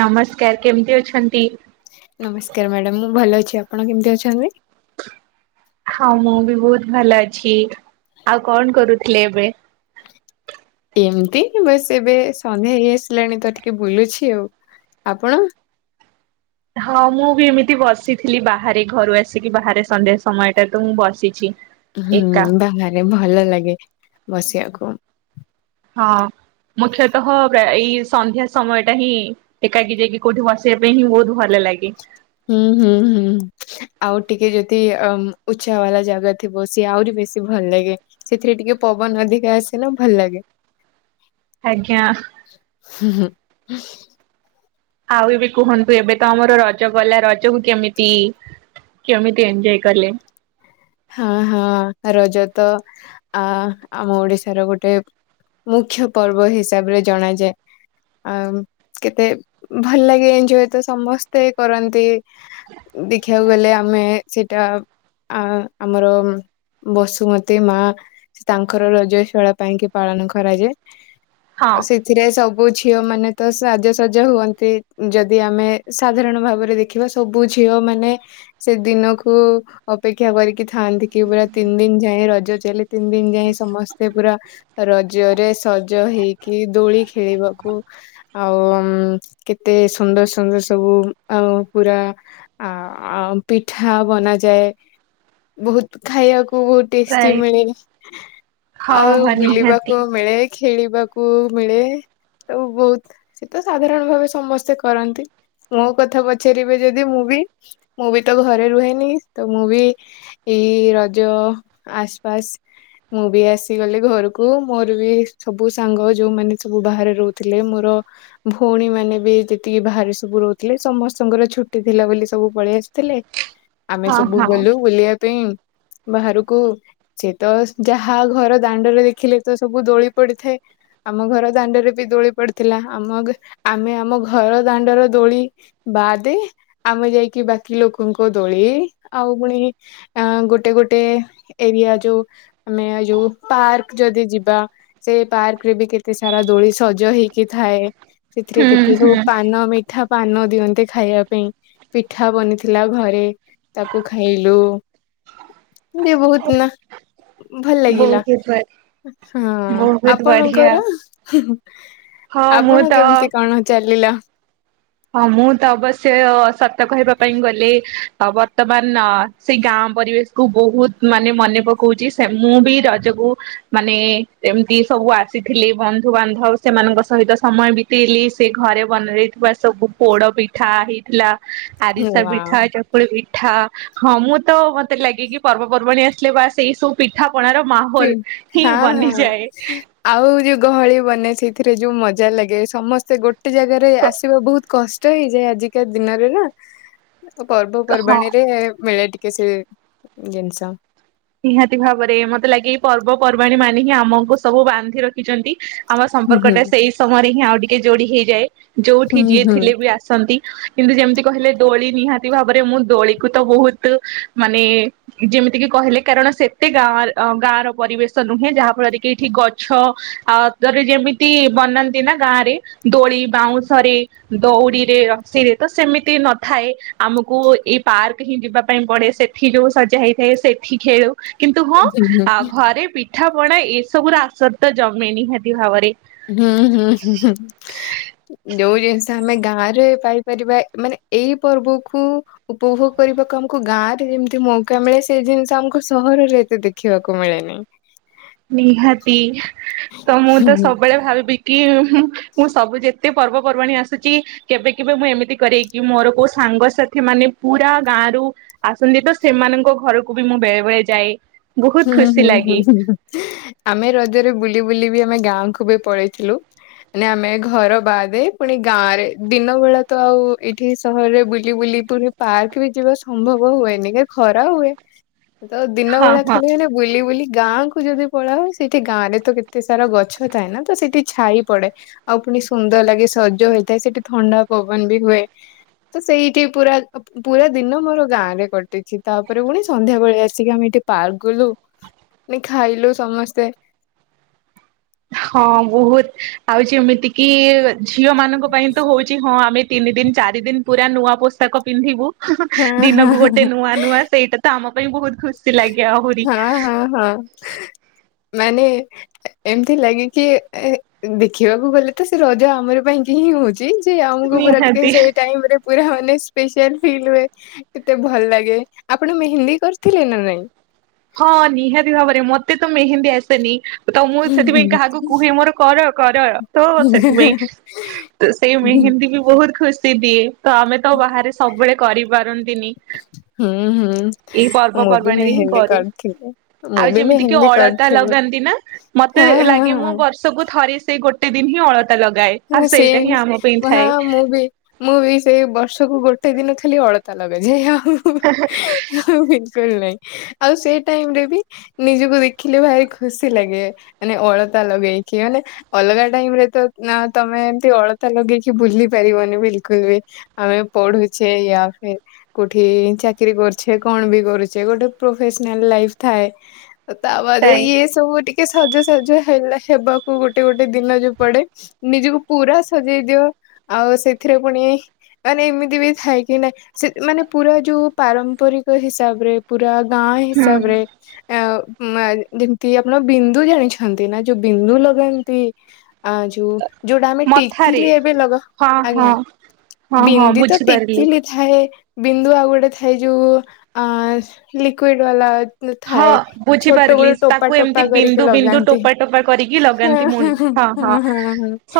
ନମସ୍କାର କେମିତି ଅଛନ୍ତି। ନମସ୍କାର ମାଡ଼ାମ ମୁଁ ଭଲ ଅଛି ଆପଣ କେମିତି ଅଛନ୍ତି। ହଁ ମୁଁ ବି ବୋହୁତ ଭଲ ଅଛି ଆଉ କଣ କରୁଥିଲେ ଏବେ। ଏମିତି ବାସ୍ ଏବେ ସନ୍ଧ୍ୟା ହେଇ ଆସିଲାଣି ତ ଟିକେ ବୁଲୁଛି ଆଉ ଆପଣ। ହଁ ମୁଁ ବି ଏମିତି ବସିଥିଲି ବାହାରେ ଘରୁ ଆସିକି ବାହାରେ ସନ୍ଧ୍ୟା ସମୟଟା ତୁ ମୁଁ ବସିଛି। ହୁଁ ଏକା ବାହାରେ ଭଲ ଲାଗେ ବସିବାକୁ। ହଁ ମୁଖ୍ୟତଃ ଗା ଏଇ ସନ୍ଧ୍ୟା ସମୟ ଟା ହିଁ ଏକାକି ଯାଇକି କୋଉଠି ବସିବା ପାଇଁ ହିଁ ବୋହୁତ ଭଲ ଲାଗେ। ହୁଁ ହୁଁ ହୁଁ। ଆଉ ଟିକେ ଯଦି ଅମ୍ ଉଚ୍ଚା ବାଲା ଜାଗା ଥିବ ସିଏ ଆହୁରି ବେଶୀ ଭଲ ଲାଗେ। ସେଥିରେ ଟିକେ ପବନ ଅଧିକା ଆସେ ନା ଭଲ ଲାଗେ। ଆଜ୍ଞା। ହୁଁ ହୁଁ। ଆଉ ଏବେ କୁହନ୍ତୁ ଏବେ ତ ଆମର ରଜ ଗଲା ରଜକୁ କେମିତି କେମିତି ଏଞ୍ଜୟ୍ କଲେ। ହଁ ହଁ ରଜ ତ ଆ ଆମ ଓଡିଶାର ଗୋଟେ। ମୁଖ୍ୟ ପର୍ବ ହିସାବରେ ଜଣାଯାଏ। ଆଉ କେତେ ଭଲ ଲାଗେ ଏଞ୍ଜୟ୍ ତ ସମସ୍ତେ କରନ୍ତି। ଦେଖିବାକୁ ଗଲେ ଆମେ ସେଟା ଆଁ ଆମର ବସୁମତୀ ମା ତାଙ୍କର ରଜ [unintelligible] ପାଇଁ କି ପାଳନ କରାଯାଏ ହଁ ତ ସେ ଥିରେ ସବୁ ଝିଅ ମାନେ ତ ସାଜସଜ ହୁଅନ୍ତି ଯଦି ଆମେ ସାଧାରଣ ଭାବରେ ଦେ ଖିବା ସବୁ ଝିଅ ମାନେ ସେ ଦିନକୁ ଅପେକ୍ଷା କରିକି ଥାଆନ୍ତି କି ପୁରା ତିନି ଦିନ ଯାଏଁ ରଜ ଚାଲେ ତିନି ଦିନ ଯାଏଁ ସମସ୍ତେ ପୁରା ରଜରେ ସଜ ହେଇକି ଦୋଳି ଖେଳିବାକୁ ଆଉ ଉଁ କେତେ ସୁନ୍ଦର ସୁନ୍ଦର ସବୁ ଆଉ ପୁରା ଆ ଆଉ ପିଠା ବନାଯାଏ। ବୋହୁତ ଖାଇବାକୁ [unintelligible] ଟେଷ୍ଟି ପ୍ରାୟ ମିଳେ ହଁ ଆଉ ହଁ ନିହାତି ବୁଲିବାକୁ ମିଳେ। ଖେଳିବାକୁ ମିଳେ ଆଉ ବୋହୁତ ସେ ତ ସାଧାରଣ ଭାବେ ସମସ୍ତେ କରନ୍ତି। ମୋ କଥା ପଚାରିବେ ଯଦି ମୁଁ ବି ମୁଁ ବି ତ ଘରେ ରୁହେନି ତ ମୁଁ ବି ଏଇ ରଜ ଆସପାସ୍ ମୁଁ ବି ଆସିଗଲି ଘରୁକୁ ମୋରୋ ବି ସବୁ ସାଙ୍ଗ ଯୋଉମାନେ ସବୁ ବାହାରେ ରୋହୁଥିଲେ ମୋର ଭୋଉଣୀ ମାନେ ବି ଯେତିକି ବାହାରେ ସବୁ ରୋହୁଥିଲେ ସମସ୍ତଙ୍କର ଛୁଟି ଥିଲା ବୋଲି ସବୁ ପଳେଇ ଆସିଥିଲେ। ଆମେ ହଁ ସବୁ ହଁ ଗଲୁ ବୁଲିବା ପାଇଁ ବାହାରକୁ। ସେ ତ ଯାହା ଘର ଦାଣ୍ଡରେ ଦେଖିଲେ ତ ସବୁ ଦୋଳି ପଡିଥାଏ। ଆମ ଘର ଦାଣ୍ଡରେ ବି ଦୋଳି ପଡିଥିଲା ଆମ ଆମେ ଆମ ଘର ଦାଣ୍ଡର ଦୋଳି ବାଜ୍‌ ଆମେ ଯାଇକି ବାକି ଲୋକଙ୍କ ଦୋଳି ଆଉ ପୁଣି ଅ ଗୋଟେ ଗୋଟେ ଏରିଆ ଯୋଉ ଆମେ ଯୋଉ ପାର୍କ ଯଦି ଯିବା ସେ ପାର୍କ ରେ ବି କେତେ ସାରା ଦୋଳି ସଜ ହେଇକି ଥାଏ ସେଥିରେ ହୁଁ କେତେ ହୁଁ ସବୁ ପାନ ମି ମିଠା ପାନ ଦିଅନ୍ତେ ଖାଇବା ପାଇଁ ପିଠା ବନିଥିଲା ଘରେ ତାକୁ ଖାଇଲୁ। ଇଏ ବହୁତ ନା ଭଲ ଲାଗିଲା। ବହୁତ ଭଲ ହଁ ବହୁତ ବଢିଆ ଆପଣଙ୍କର ହଁ ମୁଁ ତ ଆପଣ କେମିତି କଣ? ଚାଲିଲା ହଁ ମୁଁ ତ ଅବଶ୍ୟ ସତ କହିବା ପାଇଁ ଗଲି ବର୍ତମାନ ସେଇ ଗାଁ ପରିବେଶ କୁ ବହୁତ ମାନେ ମନେ ପକଉଛି ସେ ମୁଁ ବି ରଜକୁ ମାନେ ଏମିତି ସବୁ ଆସିଥିଲେ ବନ୍ଧୁବାନ୍ଧବ ସେମାନଙ୍କ ସହିତ ସମୟ ବି ଲି ସେ ଘରେ ବନାଯାଇଥିବା ସବୁ ପୋଡ ପିଠା ହେଇଥିଲା ହଁ ଆରିସା ପିଠା ହଁ ହେକା ଚକୁଳି ପିଠା ହଁ ମୁଁ ତ ମତେ ଲାଗେ କି ପର୍ବପର୍ବାଣୀ ଆସିଲେ ବା ସେଇ ସବୁ ପିଠାପଣା ର ମାହୋଲ ହିଁ ବନିଯାଏ। ଆଉ ଯୋଉ ଗହଳି ବନେ ସେଇଥିରେ ଯୋଉ ମଜା ଲାଗେ ସମସ୍ତେ ଗୋଟେ ଗୋଟେ ଜାଗାରେ ଆସିବା ବହୁତ କଷ୍ଟ ହେଇଯାଏ ଆଜିକା ଦିନରେ ନା ହଁ ପର୍ବପର୍ବାଣିୀରେ ମିଳେ ଟିକେ ସେ ଜିନିଷ ନିହାତି ଭାବରେ ମତେ ଲାଗେ ଏଇ ପର୍ବପର୍ବାଣୀ ମାନେ ହିଁ ଆମକୁ ସବୁ ବାନ୍ଧି ରଖିଚନ୍ତି। ଆମ ହୁଁ ସମ୍ପର୍କ ହୁଁ ଟା ସେଇ ସମୟରେ ହିଁ ଆଉ ଟିକେ ଯୋଡି ହେଇଯାଏ ଯୋଉଠି ହୁଁ ଯିଏ ହୁଁ ଥିଲେ ହୁଁ ବି ଆସନ୍ତି। କିନ୍ତୁ ଯେମିତି କହିଲେ ଦୋଳି ନିହାତି ଭାବରେ ମୁଁ ଦୋଳିକୁ ତ ବହୁତ ମାନେ ଯେମିତି କିି କହିଲେ କାରଣ ସେତେ ଗାଁ ଗାଁ ର ପରିବେଶ ନୁହେଁ ଯାହା ଫଳରେ କି ଏଇଠି ଗଛ [unintelligible] ଯେମିତି ବନାନ୍ତି ନା ଗାଁ ରେ ଦୋଳି ବାଉଁଶରେ ଦଉଡ଼ିରେ ରସିରେ ତ ସେମିତି ନଥାଏ। ଆମକୁ ଏଇ ପାର୍କ ହିଁ ଯିବା ପାଇଁ ପଡେ ସେଠି ଯୋଉ ଶଯା ହେଇଥାଏ ସେଠି ଠି ଖେଳୁ କିନ୍ତୁ ହଁ ଆ ଘରେ ପିଠା ପିଠା ପଣା ଏସବୁ ର ଆସର ତ ଜମେ ନିହାତି ଭାବରେ ହୁଁ ହୁଁ [unintelligible] ଯୋଉ ଜିନିଷ ଆମେ ଗାଁ ରେ ପାଇପାରିବା ମାନେ ଏଇ ପର୍ବକୁ ଉପଭୋଗ କରିବାକୁ ଆମକୁ ଗାଁ ରେ ଯେମିତି ମୌକା ମିଳେ ସେ ଜିନିଷ ଆମକୁ ସହରରେ ଏତେ ଦେଖିବାକୁ ମିଳେନିଁ। ନିହାତି ତ ମୁଁ ହୁଁ ତ ହୁଁ ସବୁବେଳେ ଭାବିବି କି ମୁଁ ସବୁ ଯେ ଏତେ ପର୍ବପର୍ବାଣି ଆସୁଛି କେବେ କେବେ ମୁଁ ଏମିତି କରେଇକି ମୋର କୋଉ ସାଙ୍ଗସାଥି ମାନେ ପୁରା ଗାଁରୁ ଆସନ୍ତି ତ ସେମାନଙ୍କ ଘରକୁ ବି ମୁଁ ବେଳେ ବେଳେ ଯାଏ। ବହୁତ ହୁଁ ଖୁସି ହୁଁ ହୁଁ ଲାଗେ ହୁଁ ଆମେ ରଜରେ ବୁଲି ବୁଲି ବି ଆମେ ଗାଁକୁ ବି ପଳେଇଥିଲୁ। ମାନେ ଆମେ ଘର ବାହାଦେ ପୁଣି ଗାଁ ରେ ଦିନ ବେଳା ତ ଆଉ ଏଇଠି ସହରରେ ବୁଲି ବୁଲି ପୁଣି ପାର୍କ ବି ଯିବା ସମ୍ଭବ ହୁଏନି କି ଖରା ହୁଏ ତ ଦିନ ହଁ ବେଳା ହଁ ସେ ବୁଲି ବୁଲି ଗାଁ କୁ ଯଦି ପଳା ହ ସେଇଠି ଗାଁରେ ତ କେତେ ସାରା ଗଛ ଥାଏ ନା ତ ସେଠି ଛାଇ ପଡେ ଆଉ ପୁଣି ସୁନ୍ଦର ଲାଗେ ସଜ ହେଇଥାଏ ସେଠି ଥ। ଣ୍ଡା ପବନ ବି ହୁଏ ତ ସେଇଠି ପୁରା ପୁରା ଦିନ ମୋର ଗାଁରେ କଟିଛି ତାପରେ ପୁଣି ସନ୍ଧ୍ୟାବେଳେଆ ଆସି ଆସିକି ଆମେ ଏଠି ପାର୍କ ଗଲୁ ଖାଇଲୁ ସମସ୍ତେ ହଁ ବହୁତ ଆଉ ଯେମିତି କିି ଝିଅ ମାନଙ୍କ ପାଇଁ ତ ହଉଛି ହଁ ଆମେ ତିନି ଦିନ ଚାରି ଦିନ ପୁରା ନୂଆ ପୋସ୍ତକ ପିନ୍ଧିବୁ ହଁ ହଁ ଦିନକୁ ହଁ ଗୋଟେ ନୂଆ ନୂଆ ସେଇଟା ତ ଆମ ପାଇଁ ବହୁତ ଖୁସି ଲାଗେ ଆହୁରି ଅ ହଁ। ମାନେ ଏମିତି ଲାଗିକି ଦେଖିବାକୁ ଗଲେ ତ ସେ ରଜ ଆମର ପାଇଁକି ହିଁ ହଉ ଚି ଯେ ଆମୁକୁ ପୁରା ଟିକେ ନିହାତି ସେଇ ଟାଇମ ରେ। ପୁରା ମାନେ ସ୍ପେଶଆଲ୍ ଫିଲ୍ ହୁଏ କେତେ ଭଲ ଲାଗେ ଆପଣ ମେହେନ୍ଦୀ କରିଥିଲେ ନା ନାଇଁ? ହଁ ନିହାତି ଭାବରେ ମତେ ତ ମେହେନ୍ଦୀ ଆସେନି। ତ ମୁଁ ହୁଁ ହୁଁ ସେଥିପାଇଁ କାହାକୁ କୁହେ ମୋର କର କର ତ ହୁଁ ସେଥିପାଇଁ। ତ ସେଇ ହୁଁ ମେହେନ୍ଦୀ ବି ବହୁତ ଖୁସି ଦିଏ ତ ଆମେ ତ ବାହାରେ ସବୁବେଳେ କରିପାରନ୍ ହୁଁ ହୁଁ ମୁଁ ବି ପର୍ବପର୍ବାଣୀରେ ହିଁ ମେହେନ୍ଦି କରୁ କରିଥିଲି। ମୁଁ ଆଉ ବି ଯେମିତି କି ମେହେନ୍ଦୀ ଅଳତା କରିଥିଲି ଲଗାନ୍ତି ନା ମତେ ହଁ ହଁ ଲାଗେ ହଁ। ମୁଁ ବର୍ଷ ର୍ଷ କୁ ଥରେ ସେଇ ଗୋଟେ ଦିନ ହିଁ ଅଳତା ଲଗାଏ। ଆଉ ହ ସେ ସେଇଟା ହିଁ ଆମ [unintelligible] ପାଇଁ ଥାଏ ମୁଁ ବି। ମୁଁ ବି ସେଇ ବର୍ଷକୁ ଗୋଟେ ଦିନ ଖାଲି ଅଳତା ଲଗାଯାଏ ଆଉ। ହେଁ ହେଁ। ବିଲକୁଲ ନାହିଁ ଆଉ ସେ ଟାଇମରେ ବି ନିଜକୁ ଦେଖିଲେ ଭାରି ଖୁସି ଲାଗେ। ମାନେ ଅଳତା ଲଗେଇକି ମାନେ ଅଲଗା ଟାଇମ ରେ ତ। ନା ତମେ ଏମତି ଅଳତା ଲଗେଇକି ବୁଲି ପାରିବନି ବିଲକୁଲ ବି। ଆମେ ପଢୁଛେ ୟା ଫିର୍। କୋଉଠି ଚାକିରି କରୁଛେ କଣ ବି କରୁଛେ ଗୋଟେ ପ୍ରଫେସନାଲ ଲାଇଫ ଥାଏ। ତାପରେ ଥାଏ ଇଏ ସବୁ ଟିକେ ସଜ ସାଜ ହେଲା ହେବାକୁ ଗୋଟେ ଗୋଟେ ଦିନ ଯୋଉ ପଡେ। ନିଜକୁ ପୁରା ସଜେଇ ଦିଅ ଆଉ ସେଥିରେ ପୁଣି। ମାନେ ଏମିତି ବି ଥାଏ କି ନା ସେ ମାନେ ପୁରା ଯୋଉ ପାରମ୍ପରିକ ହିସାବରେ। ପୁରା ଗାଁ ହୁଁ ହିସାବରେ। ଆ ମା ଯେମିତି ଆପଣ ବିନ୍ଦୁ ଜାଣିଛନ୍ତି ନା ଯୋଉ ବିନ୍ଦୁ ଲଗାନ୍ତି। ଆ ଯୋଉ। ଯୋଉଟା ଆମେ ମଥାରେ ଟିକିଲି ଏବେ ଲଗା ହଁ ହଁ ଆଜ୍ଞା ହଁ ହଁ ବିନ୍ଦି ତ ବୁଝିପାରିଲି। ଟିକିଲି। ଥାଏ ବିନ୍ଦୁ ଆଉ ଗୋଟେ ଥାଏ ଯୋଉ ଅ ଲିକ୍ୱିଡ ବାଲା। ହଁ ଥାଏ ଛୋଟ ବୁଝିପାରିଲି ବେଳୁ ଟୋପା ତାକୁ ଏମିତି ଟୋପା କରିକି ବିନ୍ଦୁ ବିନ୍ଦୁ ଲଗାନ୍ତି। ଟୋପା ଟୋପା କରିକି ଲଗାନ୍ତି ମୁନ୍ ହଁ ହଁ ହଁ। [unintelligible]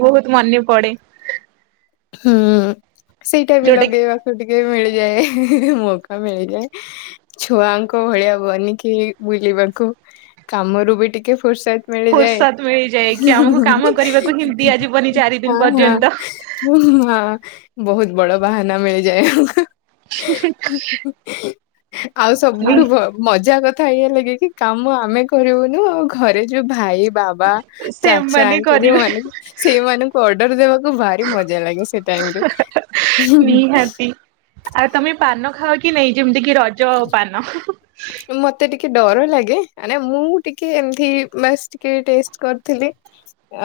ବହୁତ୍ ମନେ ପଡେ। ହୁଁ ସେଇଟା ବି ଯୋଉଟା କି ଲଗେଇବାକୁ ଟିକେ ମିଳିଯାଏ ମୋଉକା ମିଳିଯାଏ। ଛୁଆଙ୍କ ଭଳିଆ ବନିକି ବୁଲିବାକୁ କାମରୁ ବି ଟିକେ ଫୋର୍ସତ। ମିଳିଯାଏ ଫୁର୍ସତ ମିଳିଯାଏ କି ଆମକୁ କାମ କରିବାକୁ ହିଁ ଦିଆଯିବନି ଚାରି ଦିନ ହଁ ପର୍ଯ୍ୟନ୍ତ। ହଁ। ହଁ ବହୁତ ବଡ ବାହାନା ମିଳିଯାଏ ଆମକୁ। [unintelligible] ଆଉ ନି ସବୁଠୁ ଭ ମଜା କଥା ଏଇଆ ଲାଗେ କିି କାମ ଆମେ କରିବୁନୁ ଆଉ ଘରେ ଯୋଉ ଭାଇ। ବାବା ଚାଚା ସେମାନେ [unintelligible] କରିବେ ଯୋଉମାନେ ସେମାନଙ୍କୁ ଅର୍ଡର ଦେବାକୁ ଭା ମଜା ଲାଗେ ସେ ଟାଇମରେ। ନିହାତି। ଆଉ ତମେ ପାନ ଖାଅ କି ନେଇ ଯେମିତି କି ରଜ ପାନ। ମତେ ଟିକେ ଡର ଲାଗେ ମାନେ ମୁଁ ଟିକେ ଏମତି ବାସ। ଟିକେ ଟେଷ୍ଟ କରିଥିଲି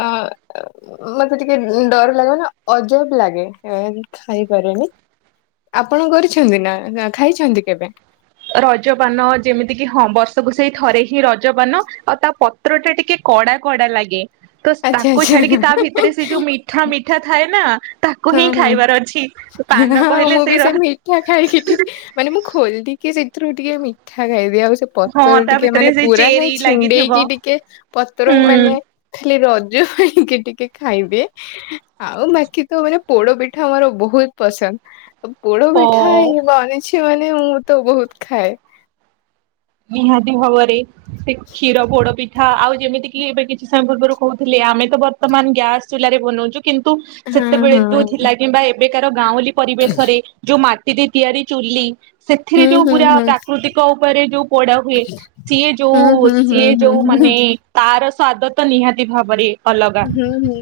ଅ ମତେ ଟିକେ ଡର ଲାଗେ ମାନେ ଅଜବ ଲାଗେ ଖାଇପାରେନି। ଆପଣ କରିଛନ୍ତି ନା ଖାଇଛନ୍ତି କେବେ? ରଜପାନ ଯେମିତି କିି ହଁ ବର୍ଷକୁ ସେଇ ଥରେ ହିଁ ରଜପାନ ଆଉ ତାପ ପତ୍ର ଟା ଟିକେ କଡା କଡା ଲାଗେ ତ ଆଚ୍ଛା ତାକୁ ଛାଡିକି ଆଚ୍ଛା। ତା ଭିତରେ ସେ ଯୋଉ ମି ମିଠା ମିଠା ଥାଏ ନା ତା ହଁ ହଁ [unintelligible] କହିଲେ ମୁଁ ବି ସେଇ ସେ ମିଠା ଖାଇକି। ମାନେ ମୁଁ ଖୋଲି ଦେଇକି ସେଥିରୁ ଟିକେ ମିଠା ଖାଇଦିଏ ଆଉ ସେ ହଁ ପତ୍ର ତା ଟିକେ ଭିତରେ ମାନେ ସେଇ ପୁରା ଚେରି ନାଇ ଲାଗିଥିବ ଛିଣ୍ଡେଇକି ଟିକେ ପତ୍ର ମାନେ। ହୁଁ। ଖାଲି ରଜ ପାଇଁକି ଟିକେ ଖାଇବେ ଆଉ ବାକି। ତ ମାନେ ପୋଡପିଠା ଆମର ବହୁତ ପସନ୍ଦ ପୋଡ ଓ ପିଠା ହେଇ ବ। [unintelligible] ଅଛି ମାନେ ମୁଁ ତ ବହୁତ ଖାଏ। ନିହାତି ଭାବରେ ସେ କ୍ଷୀରପୋଡ ପି ହଁ ଆଉ ଯେମିତିକିି ଏବେ କିଛି ସମୟ ପୂର୍ବରୁ କହୁଥିଲେ ଆମେ ତ ବର୍ତ୍ତମାନ ଗ୍ୟାସ ଚୁଲାରେ ବନଉଚୁ। କିନ୍ତୁ ହଁ ସେତେବେଳେ ଯୋଉ ହଁ। ଥିଲା କିମ୍ବା ଏବେକାର ଗାଉଁଲି ପରିବେଶରେ ଯୋଉ ମାଟିରେ ତିଆରି ଚୁଲି ସେଥିରେ ହୁଁ ଯୋଉ ହୁଁ ପୁରା ହୁଁ ପ୍ରାକୃତିକ ଉପରେ ଯୋଉ ପୋଡା ହୁଏ ସିଏ ହୁଁ ଯୋଉ ହୁଁ ହୁଁ ସିଏ ହୁଁ ଯୋଉ ହୁଁ। ମାନେ ତାର ସ୍ଵାଦ ତ ନିହାତି ଭାବରେ ଅଲଗା ହୁଁ ହୁଁ।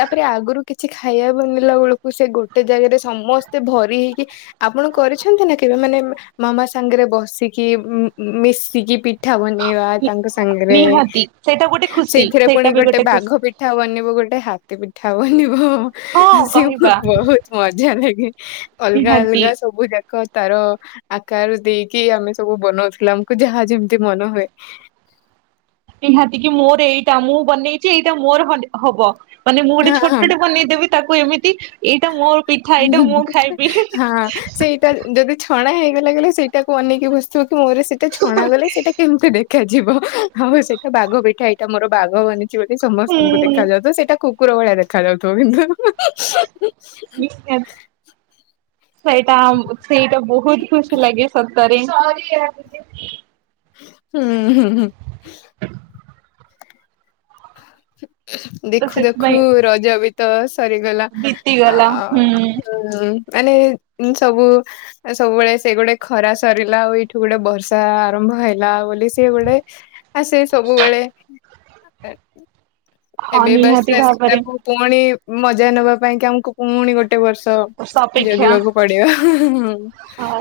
ତାପରେ ଆଗରୁ କିଛି ଖାଇବା ବନେଇଲା ବେଳକୁ ସେ ଗୋଟେ ଜାଗାରେ ସମସ୍ତେ ଭରି ହେଇକି ଆପଣ କରିଛନ୍ତି ନା କେବେ ମାନେ ମାମା ସାଙ୍ଗରେ ବସିକି ମିଶିକି ପି ପିଠା ବନେଇବା ତାଙ୍କ ସାଙ୍ଗରେ ନିହାତି ସେଇଟା ଗୋଟେ ଖୁସି ସେଇଥିରେ ପୁଣି ସେଇଟା ବି ଗୋଟେ ଖୁସି ବାଘ ପିଠା ଠା ବନିବ ଗୋଟେ ହାତୀ ପିଠା ବନିବ। ହଁ ସେ କହିବା ବହୁତ ମଜା ଲାଗେ ଅଲଗା ନିହାତି ଅଲଗା ସବୁ ଯାକ ତାର ଆକାର ଦେଇକି ଆମେ ସବୁ ବନଉଥିଲୁ ଆମକୁ ଯାହା ଯେମିତି ମନ ହୁଏ। ନିହାତି କି ମୋର ଏଇଟା ମୁଁ ବନେଇଛି ଏଇଟା ମୋର ହବ ମାନେ ମୁଁ ଗୋଟେ ହଁ ହଁ ଛୋଟ ବନେଇଦେବି ତାକୁ ଏମିତି ଏଇଟା ମୋର ପିଠା ଏଇଟା ମୁଁ ଖାଇବି। ସେଟା ଯଦି ଛଣା ହେଇଗଲା ଗଲେ ସେଇଟାକୁ ଅନେଇକି ବସିଥିବ କି ମୋର ସେଟା ଛଣା ଗଲେ ସେଇଟା କେମିତି ଦେଖ। ଦେଖାଯିବ ଆଉ ସେଇଟା ବାଘ ପିଠା ଏଇଟା ମୋର ବାଘ ବନିଛି ବୋଲି ସମସ୍ତଙ୍କୁ ଦେଖାଯାଉଥିବ ତ ସେଇଟାକୁ କୁକୁର ଭଳିଆ ଦେଖା ଯାଉଥିବ କିନ୍ତୁ ସେଇଟା ସେଇଟା ବହୁତ ଖୁସି ଲାଗେ। ସତରେ ହୁଁ ହୁଁ ହୁଁ। ହ ତ ଦେଖୁ ଦେଖୁ ସେଥିପାଇଁ ରଜ ବି ତ ସରିଗଲା ଆ ବିତିଗଲା ହୁଁ ମାନେ ସବୁ ସବୁବେଳେ ସେ ଗୋଟେ ଖରା ସରିଲା ଆଉ ଏଇଠୁ ଗୋଟେ ବର୍ଷା ଆରମ୍ଭ ହେଲା ବୋଲି ସିଏ ଗୋଟେ ସେ ସବୁବେଳେ ଏ ହଁ ବେ ବସରେ ନିହାତି ଆସି ଭାବରେ। ସେଟାକୁ ପୁଣି ମଜା ନବା ପାଇଁ କି ଆମକୁ ପୁଣି ଗୋଟେ ବର୍ଷ ସପେକ୍ଷା ଜଗିବାକୁ ପଡିବ। ହଁ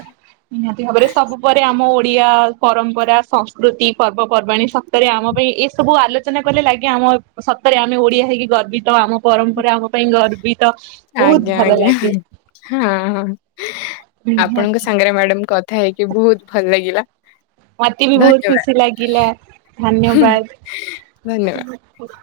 ନିହାତି ଭାବରେ ସବୁ ପରେ ଆମ ଓଡିଆ ପରମ୍ପରା ସଂସ୍କୃତି ପର୍ବପର୍ବାଣୀ ସତରେ ଆମ ପାଇଁ ଏ ସବୁ ଆଲୋଚନା କଲେ ଲାଗେ ଆମ ସତରେ ଆମେ ଓଡିଆ ହେଇକି ଗର୍ବିତ ଆମ ପରମ୍ପରା ଆମ ପାଇଁ ଗର୍ବିତ ବହୁତ ଆଜ୍ଞା ଭଲ ଆଜ୍ଞା ଲାଗେ। ହଁ ଆପଣଙ୍କ ନିହାତି ସାଙ୍ଗରେ ମ୍ୟାଡାମ କଥା ହେଇକି ବହୁତ ଭଲ ଲାଗିଲା। ମତେ ବି ବହୁତ ଧନ୍ୟବାଦ ଖୁସି ଲାଗିଲା ଧନ୍ୟବାଦ।